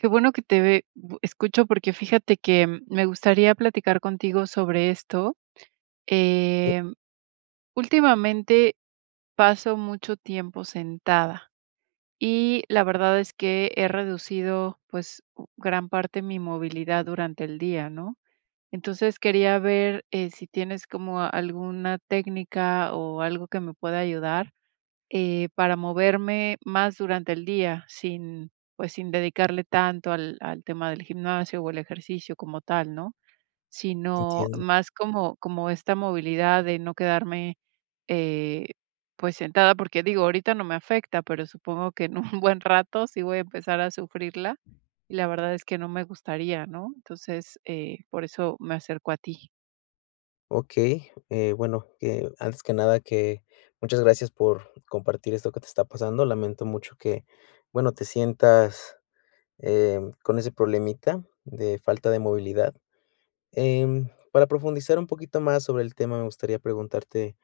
Qué bueno que te ve bu escucho porque fíjate que, eh, me gustaría platicar contigo sobre esto. Em, ultimamente paso mucho tiempo sentada y la verdad es que he reducido, pues, gran parte mi movilidad durante el día, ¿no? Entonces, quería ver, eh, si tienes como alguna técnica, o, algo que me pueda ayudar, eh, para moverme más durante el día, sin, pues, sin dedicarle tanto al al tema del gimnasio, o, al ejercicio como tal, ¿no? Sino Entiendo. más como como esta movilidad de no quedarme, eh, pues, sentada, porque, digo, ahorita no me afecta, pero supongo que en un buen rato sí voy a empezar a sufrirla, y la verdad es que no me gustaría, ¿no? Entonces, eh, por eso me acerco a ti. Okey, eh, bueno, antes que nada que muchas gracias por compartir esto que te está pasando. Lamento mucho que, bueno, te sientas, eh, con ese problemita de falta de movilidad. Em, para profundizar un poquito más sobre el tema, me gustaría preguntarte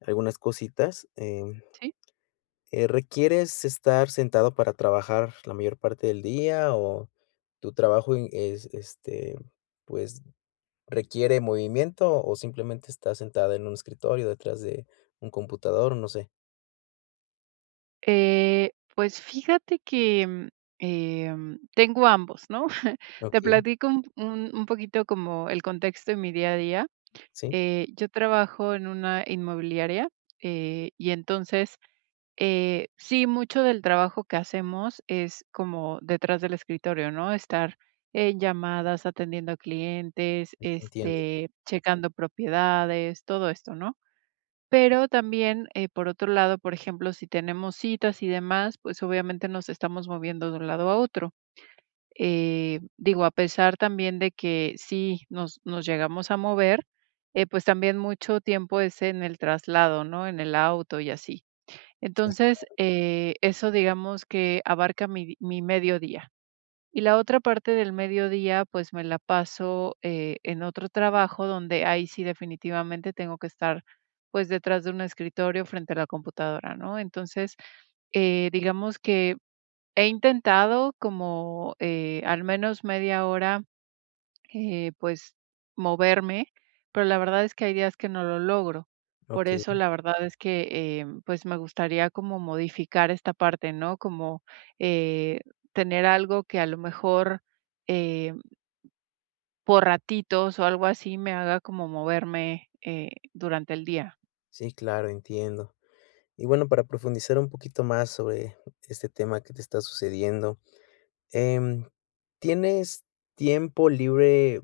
algunas cositas. Eh Sí. eh, ¿requieres estar sentada para trabajar la mayor parte del día, o tu trabajo in es, este, pues, requiere movimiento, o simplemente estás sentada en un escritorio detrás de un computador, o no sé? Eh, pues, fíjate que, em em, tengo ambos, ¿no? Te Okey. platico un un un poquito como el contexto en mi día a día. Sí. Eh, yo trabajo en una inmobiliaria, eh, y, entonces, eh, sí, mucho del trabajo que hacemos es como detrás del escritorio, ¿no? Estar en llamadas, atendiendo a clientes, E entiendo. este, checando propiedades, todo esto, ¿no? Pero también, eh, por otro lado, por ejemplo, si tenemos citas y demás, pues, obviamente, nos estamos moviendo de un lado a otro. Eh, digo, a pesar también de que, sí nos nos llegamos a mover, eh, pues, también mucho tiempo es en el traslado, ¿no? En el auto y así. Sí, Entonces, claro. eh, eso, digamos, que abarca mi mi mediodía. Y la otra parte del mediodía, pues, me la paso, eh, en otro trabajo, donde ahí sí definitivamente tengo que estar, pues, detrás de un escritorio frente a la computadora, ¿no? Entonces, eh, digamos que he intentado como, eh, al menos media hora, eh, pues, moverme, pero la verdad es que hay días que no lo logro. Por eso, Okey. la verdad es que, eh, pues, me gustaría como modificar esta parte, ¿no? Como, eh, tener algo que, a lo mejor, em, por ratitos o algo así, me haga como moverme, eh, durante el día. Sí, claro, entiendo. Y, bueno, para profundizar un poquito más sobre este tema que te está sucediendo. Em, ¿tienes tiempo libre,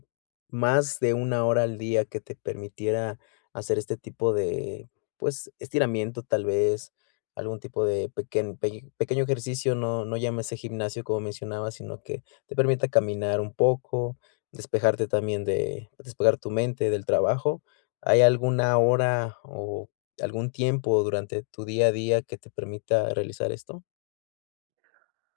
más de 1, hora al día, que te permitiera hacer este tipo de, pues, estiramiento tal vez, algún tipo de pequen peño pequeño ejercicio, no no llámese gimnasio, como mencionabas, sino que te permita caminar un poco, despejarte también de despejar tu mente del trabajo, ¿hay alguna hora o algún tiempo durante tu día a día, que te permita realizar esto?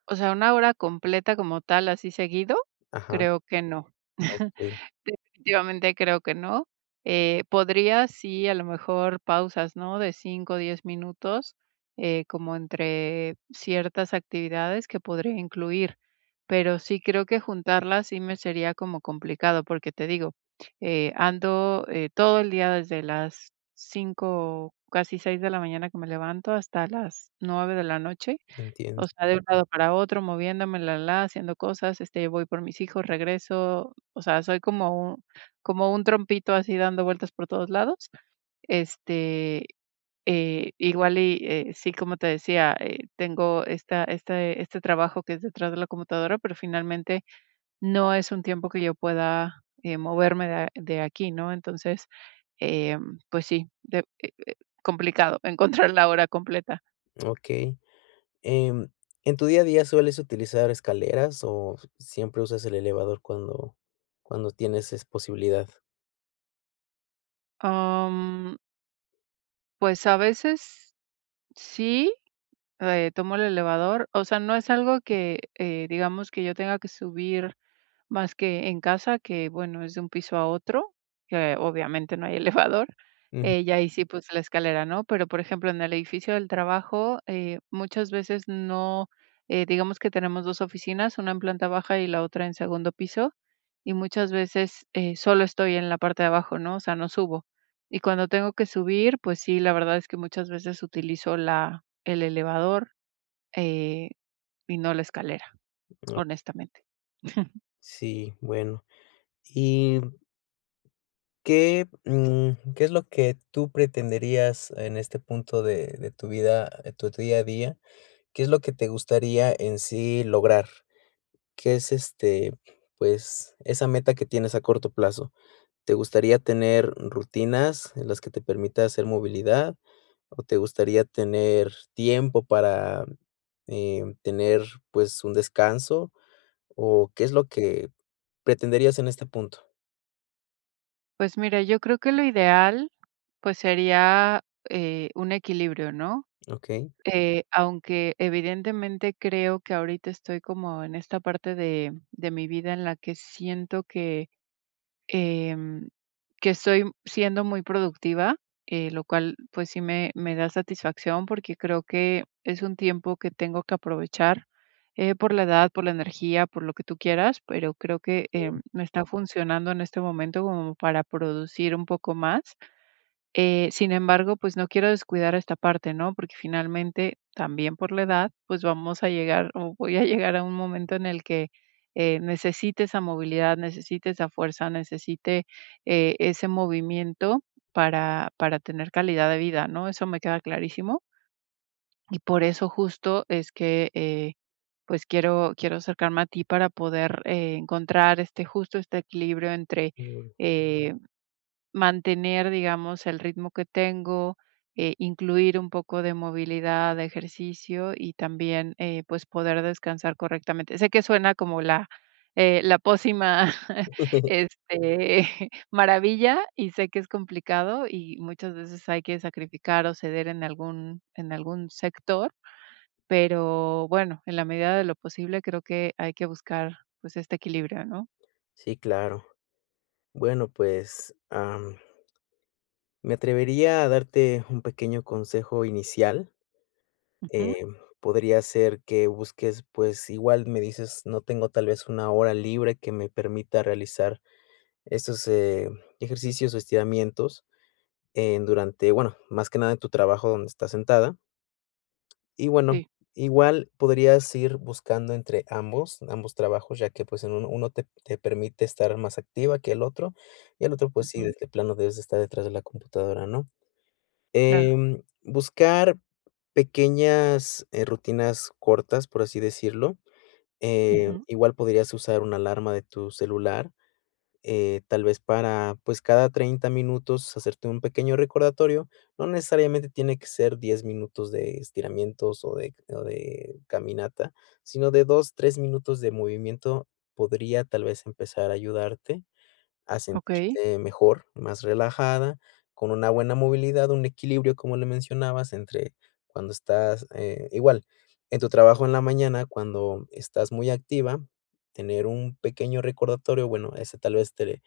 O sea, 1, hora completa como tal, así seguido, Ajá. creo que no. Okey. Definitivamente, creo que no. Eh, podría sí, a lo mejor, pausas, ¿no?, de 5, 10 minutos, eh, como entre ciertas actividades que podría incluir. Pero sí creo que juntarlas, sí me sería como complicado, porque te digo, eh, ando, eh, todo el día desde las 5, casi 6 de la mañana que me levanto hasta las 9 de la noche. Entiendo. O sea, de un lado para otro, moviéndome, la la, haciendo cosas, este, voy por mis hijos, regreso. O sea, soy como como un trompito, así dando vueltas por todos lados. Este, eh, igual y eh, sí, como te decía, eh, tengo esta este este trabajo que es detrás de la computadora, pero finalmente no es un tiempo que yo pueda, eh, moverme de, ah, de aquí, ¿no? Entonces, em, pues sí, de e e, complicado encontrar la hora completa. Okey, em, en tu día a día, ¿sueles utilizar escaleras o siempre usas el elevador? Cuando cuando tienes es posibilidad. Mm. Pues a veces, sí, eh, tomo el elevador. O sea, no es algo que, eh, digamos, que yo tenga que subir más que en casa, que, bueno, es de un piso a otro, que obviamente no hay elevador. Mm. Y ahí sí, pues, la escalera, ¿no? Pero, por ejemplo, en el edificio del trabajo, eh, muchas veces no. Digamos que tenemos 2 oficinas, una en planta baja y la otra en segundo piso, y muchas veces, eh, solo estoy en la parte de abajo, ¿no? O sea, no subo. Y cuando tengo que subir, pues sí, la verdad es que muchas veces utilizo la el elevador, eh, y no la escalera, honestamente. Sí, bueno, y ¿Qué, mm, qué es lo que tú pretenderías en este punto de de tu vida tu día a día? ¿Qué es lo que te gustaría en sí lograr? ¿Qué es, este, pues, esa meta que tienes a corto plazo? ¿Te gustaría tener rutinas en las que te permita hacer movilidad, o te gustaría tener tiempo para, eh, tener, pues, un descanso? O ¿qué es lo que pretenderías en este punto? Pues, mira, yo creo que lo ideal, pues, sería, eh, un equilibrio, ¿no?, Okey. eh, aunque, evidentemente, creo que ahorita estoy como en esta parte de de mi vida, en la que siento que, em, que soy siendo muy productiva, eh, lo cual, pues sí, me me da satisfacción, porque creo que es un tiempo que tengo que aprovechar, eh, por la edad, por la energía, por lo que tú quieras, pero creo que, eh, Okey. no está funcionando en este momento como para producir un poco más, eh, sin embargo, pues, no quiero descuidar esta parte, ¿no?, porque finalmente, también por la edad, pues, vamos a llegar, o, voy a llegar a un momento en el que, eh, necesite esa movilidad, necesite esa fuerza, necesite, eh, ese movimiento para para tener calidad de vida, ¿no?, eso me queda clarísimo y por eso justo es que, eh, pues, quiero quiero acercarme a ti para poder, eh, encontrar, este, justo este equilibrio entre, Mm. eh, mantener, digamos, el ritmo que tengo, e incluir un poco de movilidad, de ejercicio, y también, eh, pues, poder descansar correctamente, sé que suena como la, eh, la pócima, este, maravilla y sé que es complicado y muchas veces hay que sacrificar o ceder en algún en algún sector, pero, bueno, en la medida de lo posible, creo que hay que buscar, pues, este equilibrio, ¿no? Sí, claro, bueno, pues, am, me atrevería a darte un pequeño consejo inicial, Ujú. eh, podría ser que busques, pues, igual me dices, no tengo tal vez, una hora libre que me permita realizar esos, eh, ejercicios o estiramientos, eh, durante, bueno, más que nada en tu trabajo donde estás sentada, y bueno, Sí. igual podrías ir buscando entre ambos ambos trabajos, ya que, pues, en uno uno te te permite estar más activa que el otro, y el otro, pues, sí, Ujú. de de plano debes estar detrás de la computadora, ¿no?, Claro. eh, buscar pequeñas, eh, rutinas cortas, por así decirlo, eh, Ujú. igual podrías usar una alarma de tu celular, eh, tal vez para, pues, cada 30 minutos, hacerte un pequeño recordatorio, no necesariamente tiene que ser 10 minutos de estiramientos, o de o de caminata, sino de 2, 3 minutos de movimiento podría, tal vez, empezar a ayudarte a Okey. sentirte mejor, más relajada, con una buena movilidad, un equilibrio, como le mencionabas, entre cuando estás, eh, igual, en tu trabajo en la mañana, cuando estás muy activa, tener un pequeño recordatorio, bueno, ese tal vez te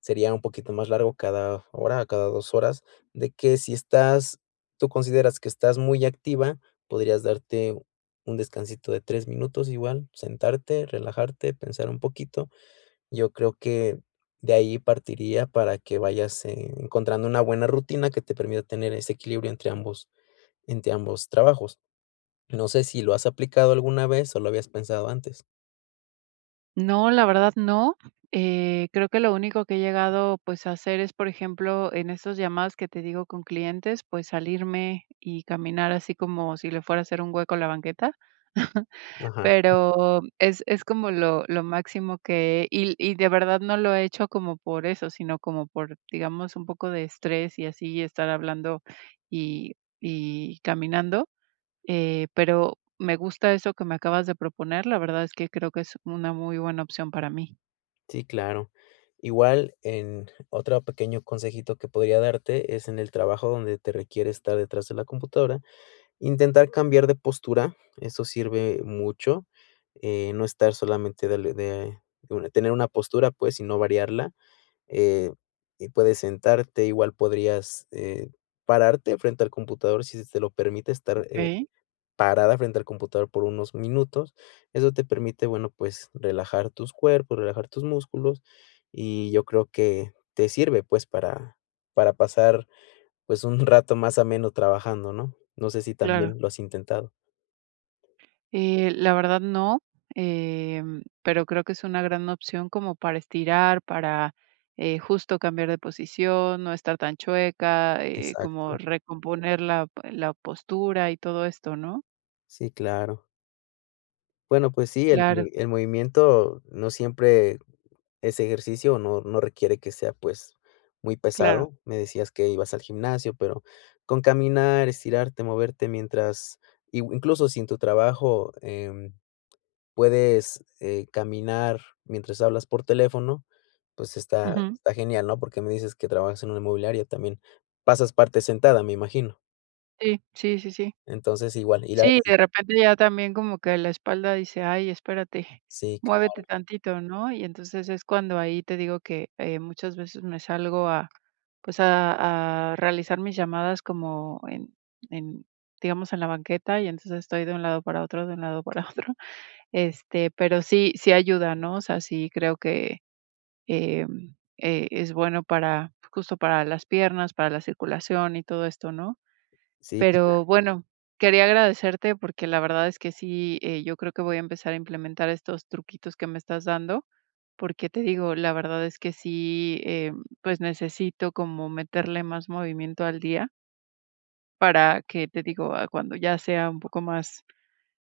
sería un poquito más largo cada hora, cada 2 horas, de que si estás, tú consideras que estás muy activa, podrías darte un descansito de 3 minutos, igual, sentarte, relajarte, pensar un poquito, yo creo que de ahí, partiría para que vayas e encontrando una buena rutina que te permita tener ese equilibrio entre ambos entre ambos trabajos, no sé, ¿si lo has aplicado alguna vez, o, lo habías pensado antes? No, la verdad, no. Eh, creo que lo único que he llegado, pues, a hacer es, por ejemplo, en esas llamadas que te digo, con clientes, pues, salirme y caminar así como si le fuera a hacer un hueco a la banqueta. Ajá. Pero es es como lo lo máximo que y l y de verdad no lo he hecho como por eso, sino como por, digamos, un poco de estrés y así, y estar hablando y y caminando. Eh, pero me gusta eso que me acabas de proponer. La verdad es que creo que es una muy buena opción para mí. Sí, claro. Igual, en otro pequeño consejito que podría darte es en el trabajo donde te requiere estar detrás de la computadora, intentar cambiar de postura, eso sirve mucho, eh, no estar solamente, darle de de una tener una postura, pues, sino variarla. Eh, y puedes sentarte, igual podrías, eh, pararte frente al computador si se te lo permite estar, eh, Okey. parada frente al computador por unos minutos. Eso te permite, bueno, pues, relajar tus cuerpo, relajar tus músculos, y yo creo que te sirve, pues, para para pasar, pues, un rato más ameno trabajando, ¿no? No sé si Claro. también lo has intentado. Eh, la verdad no, em, pero creo que es una gran opción como para estirar, para, eh, justo cambiar de posición, no estar tan chueca, eh, como Exacto. recomponer la p la postura y todo esto, ¿no? Sí, claro. Bueno, pues sí, el Claro. me el movimiento no siempre es ejercicio o no no requiere que sea, pues, muy Claro. pesado, me decías que ibas al gimnasio, pero con caminar, estirarte, moverte mientras, i u incluso si en tu trabajo, em, puedes, eh, caminar mientras hablas por teléfono, pues, está Ujú. está genial, ¿no?, porque me dices que trabajas en una inmobiliaria también, pasas parte sentada, me imagino. Sí, sí, sí, sí. Entonces igual, ir Sí, ahí. de repente ya también como que la espalda dice, ay, espérate, Sí, muévete claro. tantito, ¿no?, y entonces es cuando ahí te digo que, eh, muchas veces me salgo a, pues, a a realizar mis llamadas como en en, digamos, en la banqueta y entonces estoy de un lado para otro, de un lado para otro, este, pero sí sí ayuda, ¿no?, o sea, sí creo que, em, eh, es bueno para justo para las piernas, para la circulación y todo esto, ¿no?, Sí, claro. pero bueno, quería agradecerte porque, la verdad es que sí, eh, yo creo que voy a empezar a implementar estos truquitos que me estás dando, porque te digo, la verdad es que sí, em, pues, necesito como meterle más movimiento al día para que, te digo, ah, cuando ya sea un poco más,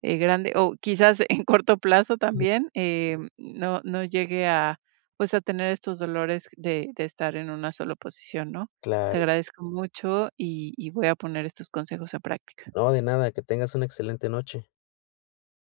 eh, grande o quizás en corto plazo Ujú. también, em, no no llegue a, pues, a tener estos dolores de de estar en una sola posición, ¿no?, te Claro. agradezco mucho y y voy a poner estos consejos a práctica. No, de nada, que tengas una excelente noche.